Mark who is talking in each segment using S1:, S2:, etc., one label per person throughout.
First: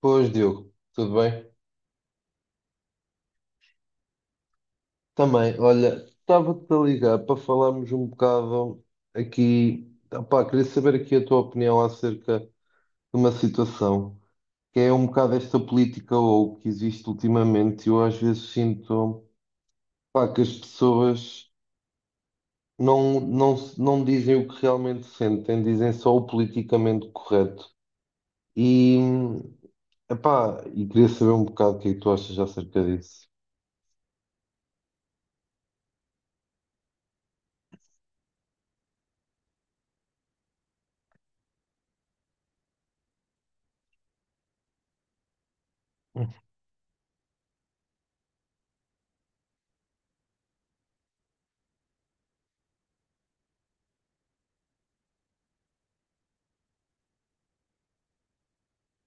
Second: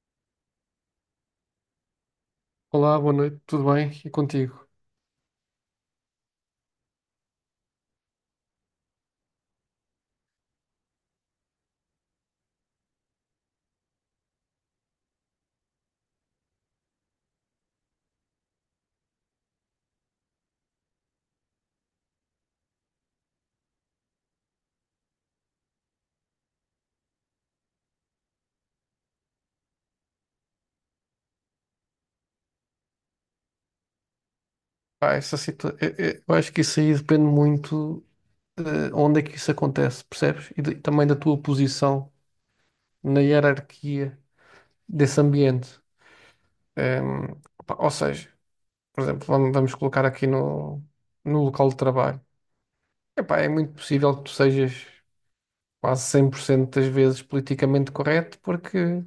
S1: Pois, Diogo, tudo bem?
S2: Olá, boa noite, tudo bem? E contigo?
S1: Também, olha, estava-te a ligar para falarmos um bocado aqui. Opá, queria saber aqui a tua opinião acerca de uma situação que é um bocado esta política ou que existe ultimamente. Eu às vezes sinto, pá, que as pessoas não dizem o que realmente sentem, dizem só o politicamente correto. E, e queria saber um bocado o que é que tu achas acerca disso.
S2: Pá, eu acho que isso aí depende muito de onde é que isso acontece, percebes? E, também da tua posição na hierarquia desse ambiente. Ehm, pá, ou seja, por exemplo, vamos colocar aqui no local de trabalho. Epá, é muito possível que tu sejas quase 100% das vezes politicamente correto, porque,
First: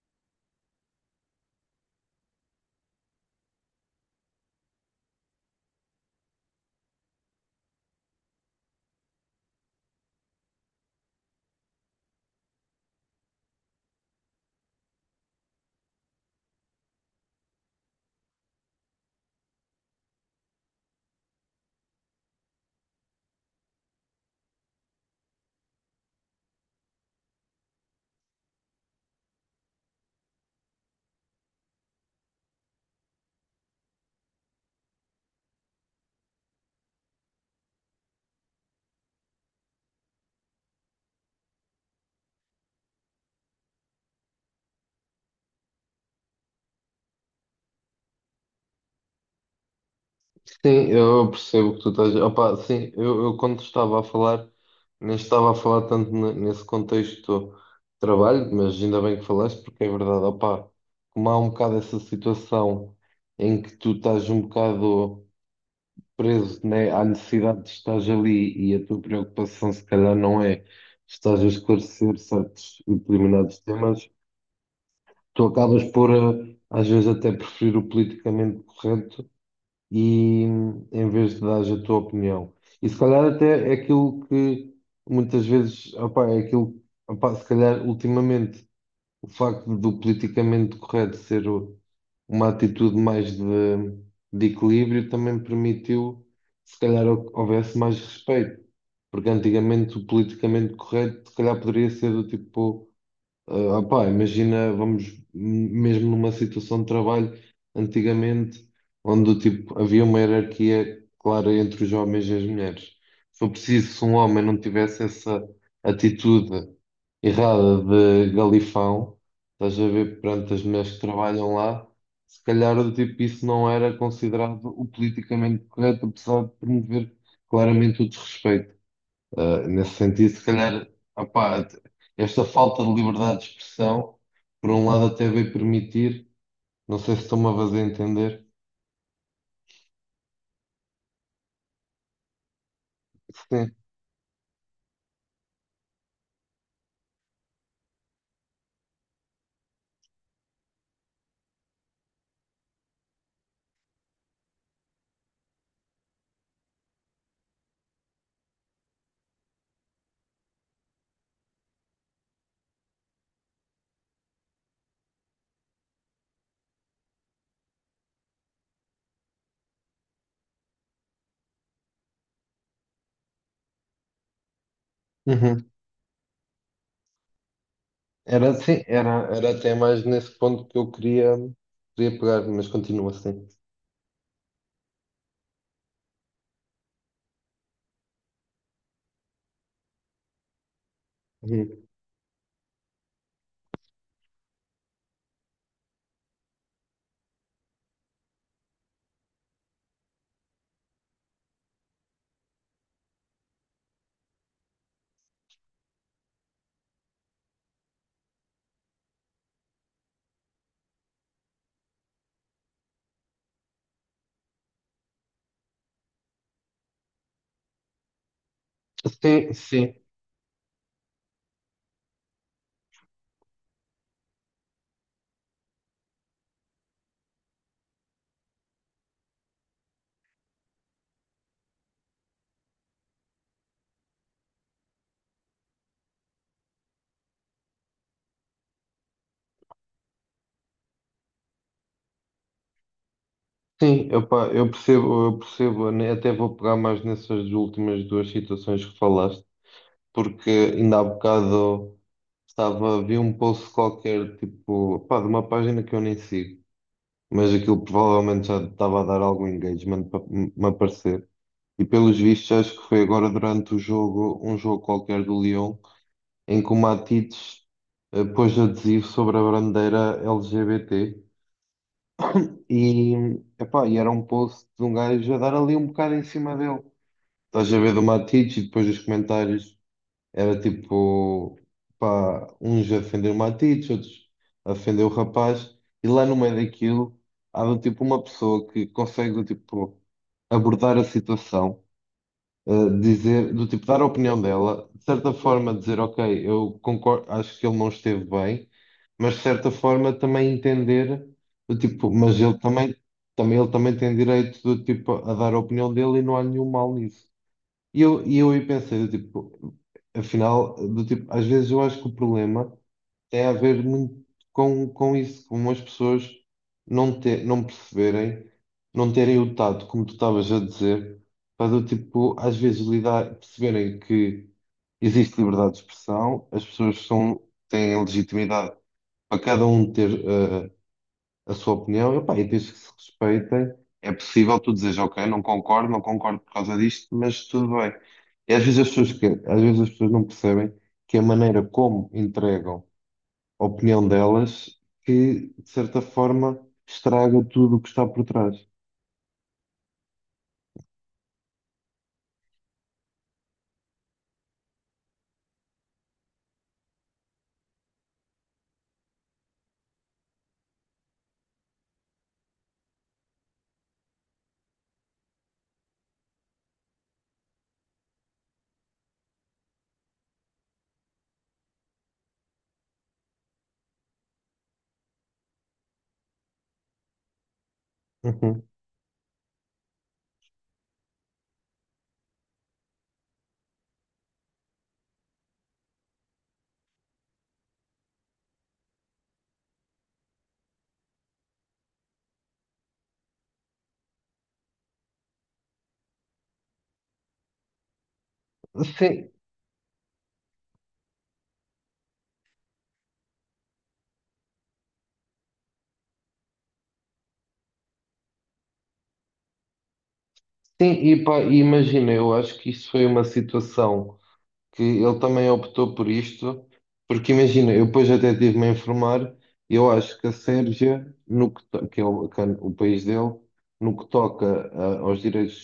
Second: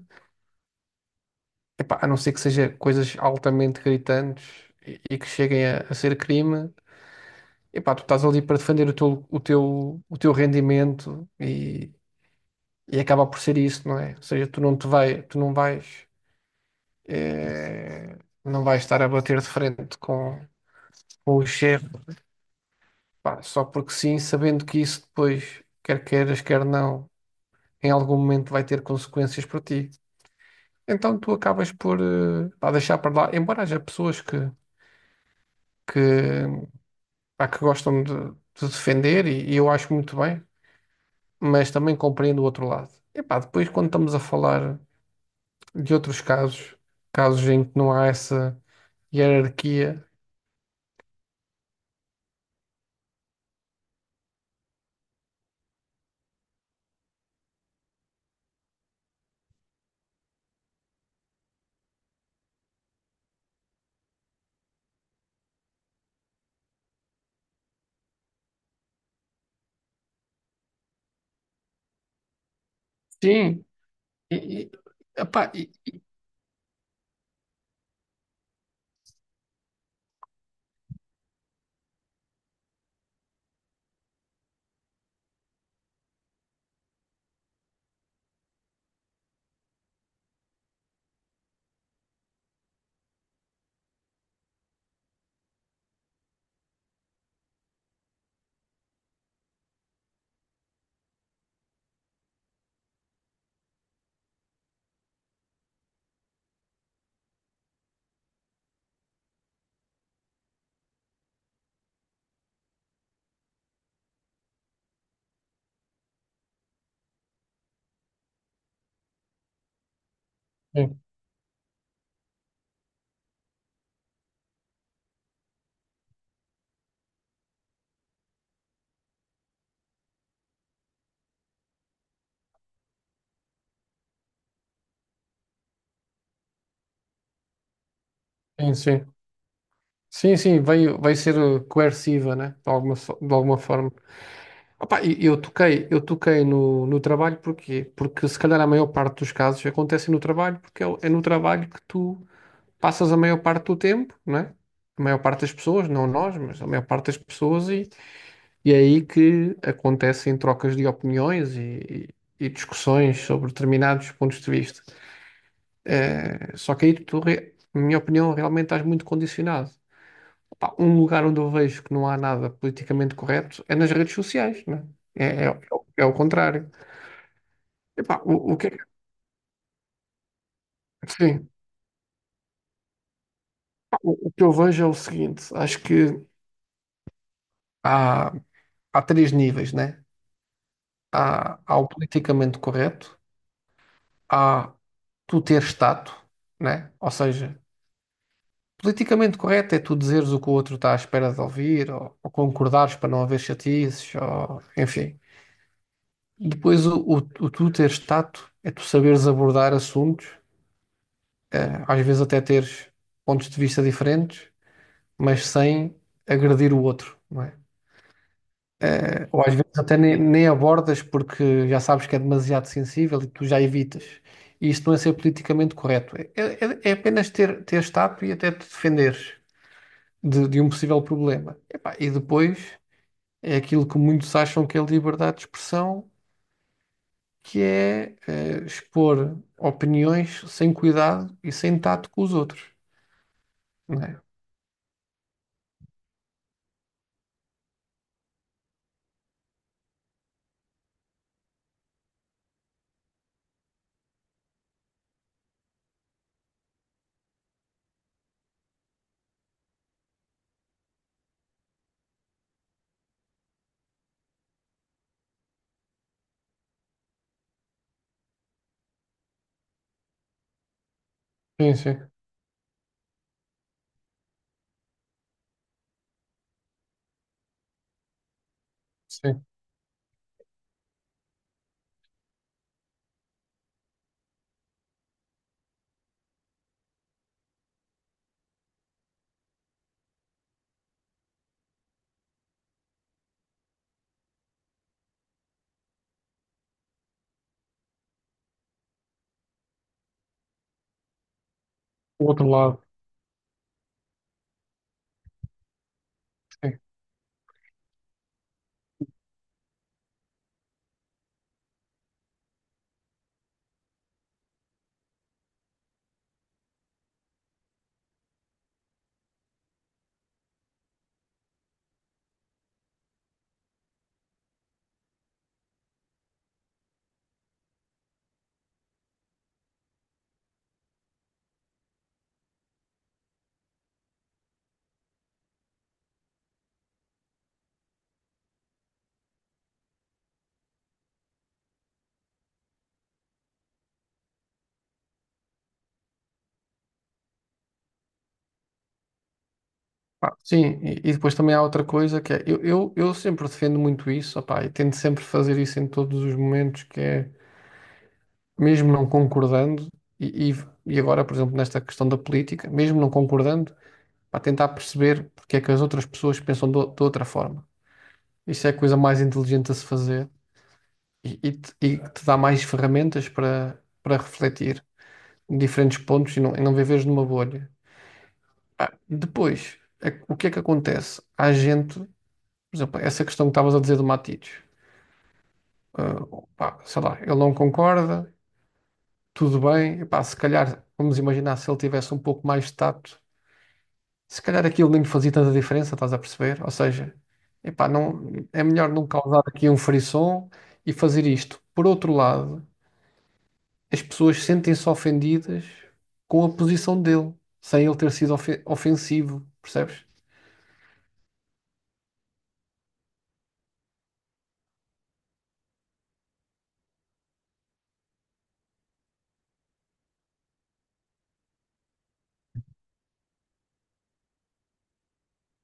S2: epá, a não ser que seja coisas altamente gritantes e que cheguem a ser crime. Epá, tu estás ali para defender o teu rendimento e acaba por ser isso, não é? Ou seja, tu não te vai, tu não vais, eh, não vais estar a bater de frente com o chefe, pá, só porque sim, sabendo que isso depois, quer queiras, quer não, em algum momento vai ter consequências para ti. Então tu acabas por, pá, deixar para lá, embora haja pessoas que, que gostam de defender e eu acho muito bem. Mas também compreendo o outro lado. E pá, depois quando estamos a falar de outros casos, casos em que não há essa hierarquia.
S1: Sim, eu percebo o que tu estás. Opa, sim, eu quando estava a falar, nem estava a falar tanto nesse contexto de trabalho, mas ainda bem que falaste, porque é verdade, opa, como há um bocado essa situação em que tu estás um bocado preso, né, à necessidade de estar ali e a tua preocupação se calhar não é estás a esclarecer certos e determinados
S2: Sim,
S1: temas,
S2: e, e,
S1: tu
S2: epá, e-
S1: acabas por, às vezes, até preferir o politicamente correto e em vez de dar a tua opinião. E se calhar até é aquilo que muitas vezes, opá, é aquilo, opá, se calhar ultimamente o facto do politicamente correto uma atitude mais de equilíbrio também permitiu, se calhar, houvesse mais respeito. Porque antigamente o politicamente correto, se calhar, poderia ser do tipo. Ah, opá, imagina, vamos mesmo numa situação de trabalho antigamente, onde tipo, havia uma hierarquia clara entre os homens e as mulheres. Se for preciso, se um homem não tivesse essa atitude errada de galifão, estás a ver perante as mulheres que
S2: sim,
S1: trabalham lá, se calhar do tipo, isso não era considerado o politicamente correto, apesar de promover claramente o desrespeito. Nesse sentido, se calhar, opá, esta falta de liberdade de expressão, por um lado, até veio permitir, não sei se estou-me a fazer entender.
S2: sim, sim, sim, sim, vai ser coerciva, né? De alguma
S1: Sim.
S2: forma. Opá, e eu toquei no trabalho porquê? Porque se calhar a maior parte dos casos acontecem no trabalho, porque é no trabalho que tu passas a maior parte do tempo, né? A maior parte das pessoas, não nós, mas a maior parte das pessoas E é aí que acontecem trocas de opiniões e discussões sobre determinados pontos de vista. Só que aí tu, na minha opinião, realmente estás muito condicionado. Pá, um lugar onde eu vejo que não há nada politicamente correto é nas redes sociais, né? É, é, é
S1: Uhum.
S2: é o é o contrário. Epá,
S1: Era
S2: o que, é
S1: assim,
S2: que-
S1: era até mais nesse ponto que eu queria,
S2: sim,
S1: queria pegar, mas continua assim.
S2: pá, o que eu vejo é o seguinte: acho que há, há três níveis, né? Há
S1: Uhum.
S2: o politicamente correto, há tu ter status, né? Ou seja, politicamente correto é tu dizeres o que o outro está à espera de ouvir, ou concordares para não haver chatices, ou, enfim. Depois, o tu teres tato é tu saberes abordar assuntos, né? Às vezes até teres pontos de vista diferentes, mas sem agredir o outro, não é? Ou às
S1: Sim,
S2: vezes
S1: sim,
S2: até nem abordas porque já sabes que é demasiado sensível e tu já evitas. E isto não é ser politicamente correto. É apenas teres tato e até te defenderes de um possível problema. Epá, e depois é aquilo que muitos acham que é liberdade de expressão, que é, expor opiniões sem cuidado e sem tato com os outros, não
S1: sim.
S2: é?
S1: Opá, eu percebo, né, até vou pegar mais nessas últimas duas situações que falaste, porque ainda há bocado estava, vi um post qualquer, tipo, pá, de uma página que eu nem sigo mas aquilo provavelmente já estava a dar algum engagement para me aparecer. E pelos vistos, acho que foi agora durante o jogo, um jogo qualquer do Lyon, em que o Matites pôs adesivo sobre a bandeira LGBT.
S2: Sim, sim,
S1: E, e era um post de um gajo a dar ali um bocado em cima dele. Estás a ver do Matites e depois os
S2: sim.
S1: comentários. Era tipo, pá, uns a ofender o Matites, outros a ofender o rapaz, e lá no meio daquilo há do tipo uma pessoa que consegue do tipo abordar a situação, eh, dizer, do tipo dar a opinião dela, de certa forma dizer, ok, eu concordo, acho que ele não esteve bem, mas de certa forma também entender do tipo,
S2: O
S1: mas
S2: outro
S1: ele
S2: lado,
S1: também, também ele também tem direito do tipo a dar a opinião dele e não há nenhum
S2: sim.
S1: mal nisso. E eu aí pensei, do tipo, afinal, do tipo, às vezes eu acho que o problema tem a ver muito com isso, com as pessoas não, ter, não perceberem, não terem o tato, como tu estavas a dizer, para do tipo, às vezes lidar, perceberem que existe liberdade de expressão, as pessoas são, têm legitimidade para cada um ter a sua opinião, epá, e diz que se respeitem. É possível tu dizeres, ok, não concordo, não concordo por causa disto, mas tudo bem. E às vezes as pessoas, que, às vezes as pessoas não percebem que a maneira como entregam a opinião delas, que de certa forma estraga tudo o que está por trás.
S2: Pá, sim, e depois também há outra coisa que é, eu sempre defendo muito isso, opá, e tento sempre fazer isso em todos os momentos, que é, mesmo não concordando, e, e, e agora, por exemplo, nesta questão da política, mesmo não concordando, para tentar perceber porque é que as outras pessoas pensam de outra forma. Isso é a coisa mais inteligente a se fazer e que te dá mais ferramentas para refletir em diferentes pontos e não viveres numa bolha.
S1: Uhum.
S2: Pá, depois, o que é que acontece? Há gente, por exemplo, essa questão que estavas a dizer do Matites, ah, pá, sei lá, ele não concorda, tudo bem, pá se calhar, vamos imaginar se ele tivesse um pouco mais de tato, se calhar aquilo nem lhe fazia tanta diferença, estás a perceber? Ou seja, epá, não, é melhor não
S1: Sim,
S2: causar aqui um frisson e fazer isto. Por outro lado, as pessoas sentem-se ofendidas com a posição dele, sem ele ter sido ofensivo, percebes?
S1: sim, e pá, e imagina, eu acho que isso foi uma situação. Que ele também optou por isto, porque imagina, eu depois até estive-me a informar, eu acho que a Sérvia, no que, que é o país dele, no que toca aos direitos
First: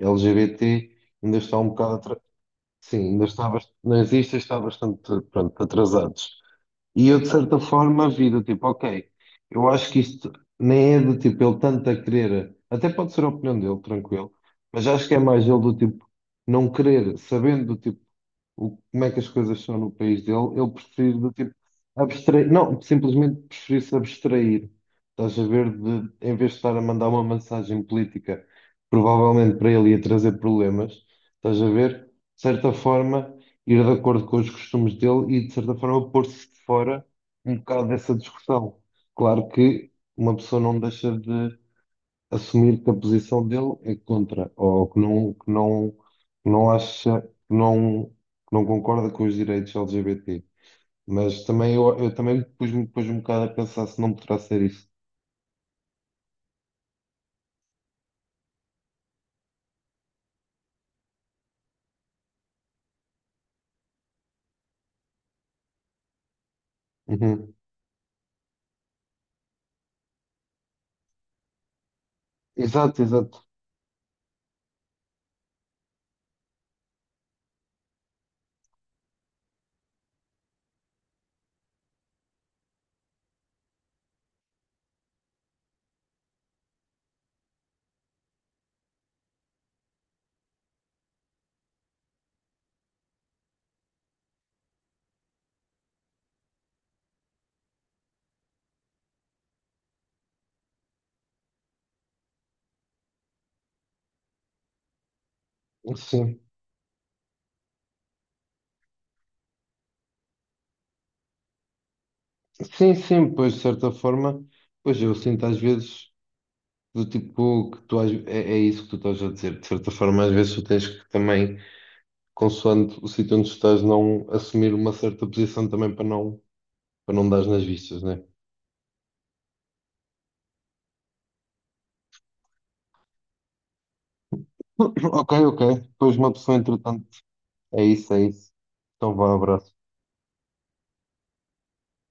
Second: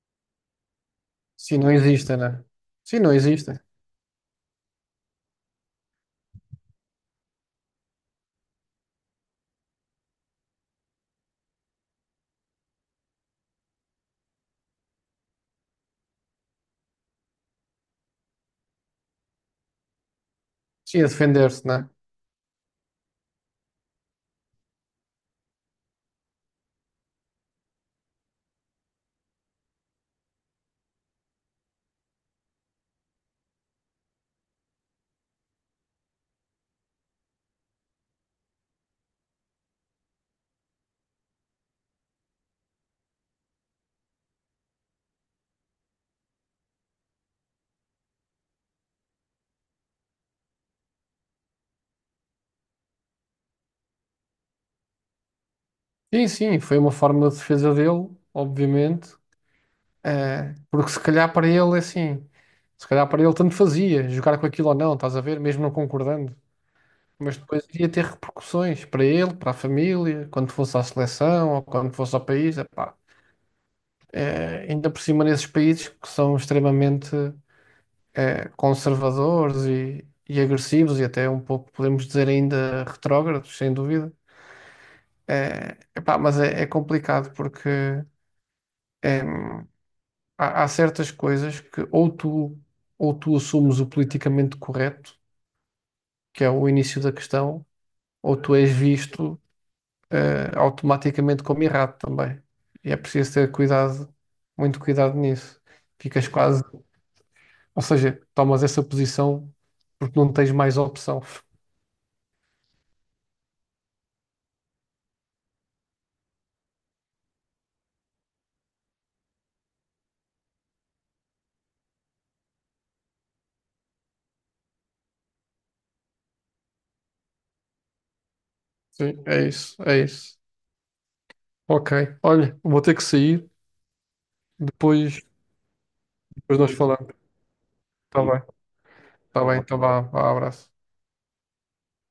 S1: LGBT, ainda
S2: Sim,
S1: está um
S2: não
S1: bocado
S2: existe,
S1: atrasado.
S2: né?
S1: Sim,
S2: Sim, não
S1: ainda está
S2: existe.
S1: nas listas está bastante, pronto, atrasados. E eu, de certa forma, vi do tipo, ok, eu acho que isto nem é do tipo ele tanto a querer, até pode ser a opinião dele, tranquilo, mas acho que é mais ele do tipo não querer, sabendo do tipo o, como é que as coisas são no país dele, ele
S2: Sim, a
S1: preferir do tipo
S2: defender-se, né?
S1: abstrair, não, simplesmente preferir-se abstrair. Estás a ver, de, em vez de estar a mandar uma mensagem política, provavelmente para ele ia trazer problemas, estás a ver, de certa forma, ir de acordo com os costumes dele e, de certa forma, pôr-se de fora um bocado dessa discussão. Claro que uma pessoa não deixa de assumir que a posição dele é contra, ou que não, que não, que não acha, que não concorda com os direitos LGBT. Mas também eu também pus-me pus um bocado a pensar se não poderá ser isso.
S2: Sim, sim, foi uma forma de defesa dele, obviamente, porque se calhar para ele é assim, se calhar para ele tanto fazia jogar com aquilo ou não, estás a ver, mesmo não concordando. Mas
S1: Uhum.
S2: depois iria ter repercussões para ele, para a família, quando fosse à seleção ou quando fosse ao país. Epá.
S1: Exato, exato.
S2: Ainda por cima nesses países que são extremamente conservadores e agressivos e até um pouco, podemos dizer, ainda retrógrados, sem dúvida. É, epá, mas é complicado porque em, há certas coisas que ou tu assumes o politicamente correto, que é o início da questão, ou tu és visto automaticamente como errado também. E é preciso ter cuidado, muito cuidado nisso. Ficas
S1: Sim.
S2: quase, ou seja, tomas essa posição porque não tens mais opção.
S1: Sim, sim, pois de certa forma, pois eu sinto às vezes do tipo que tu é, é isso que tu estás a dizer. De certa forma, às vezes tu tens que também, consoante o sítio onde tu estás, não assumir uma certa posição também para não dar nas vistas, né?
S2: Sim, é isso, é isso. Ok. Olha, vou ter que sair. Depois,
S1: Ok, ok. Depois uma pessoa,
S2: depois nós
S1: entretanto.
S2: falamos.
S1: É isso,
S2: Está
S1: é
S2: bem.
S1: isso. Então vá,
S2: Está bem. Então
S1: abraço.
S2: vá. Vá, abraço.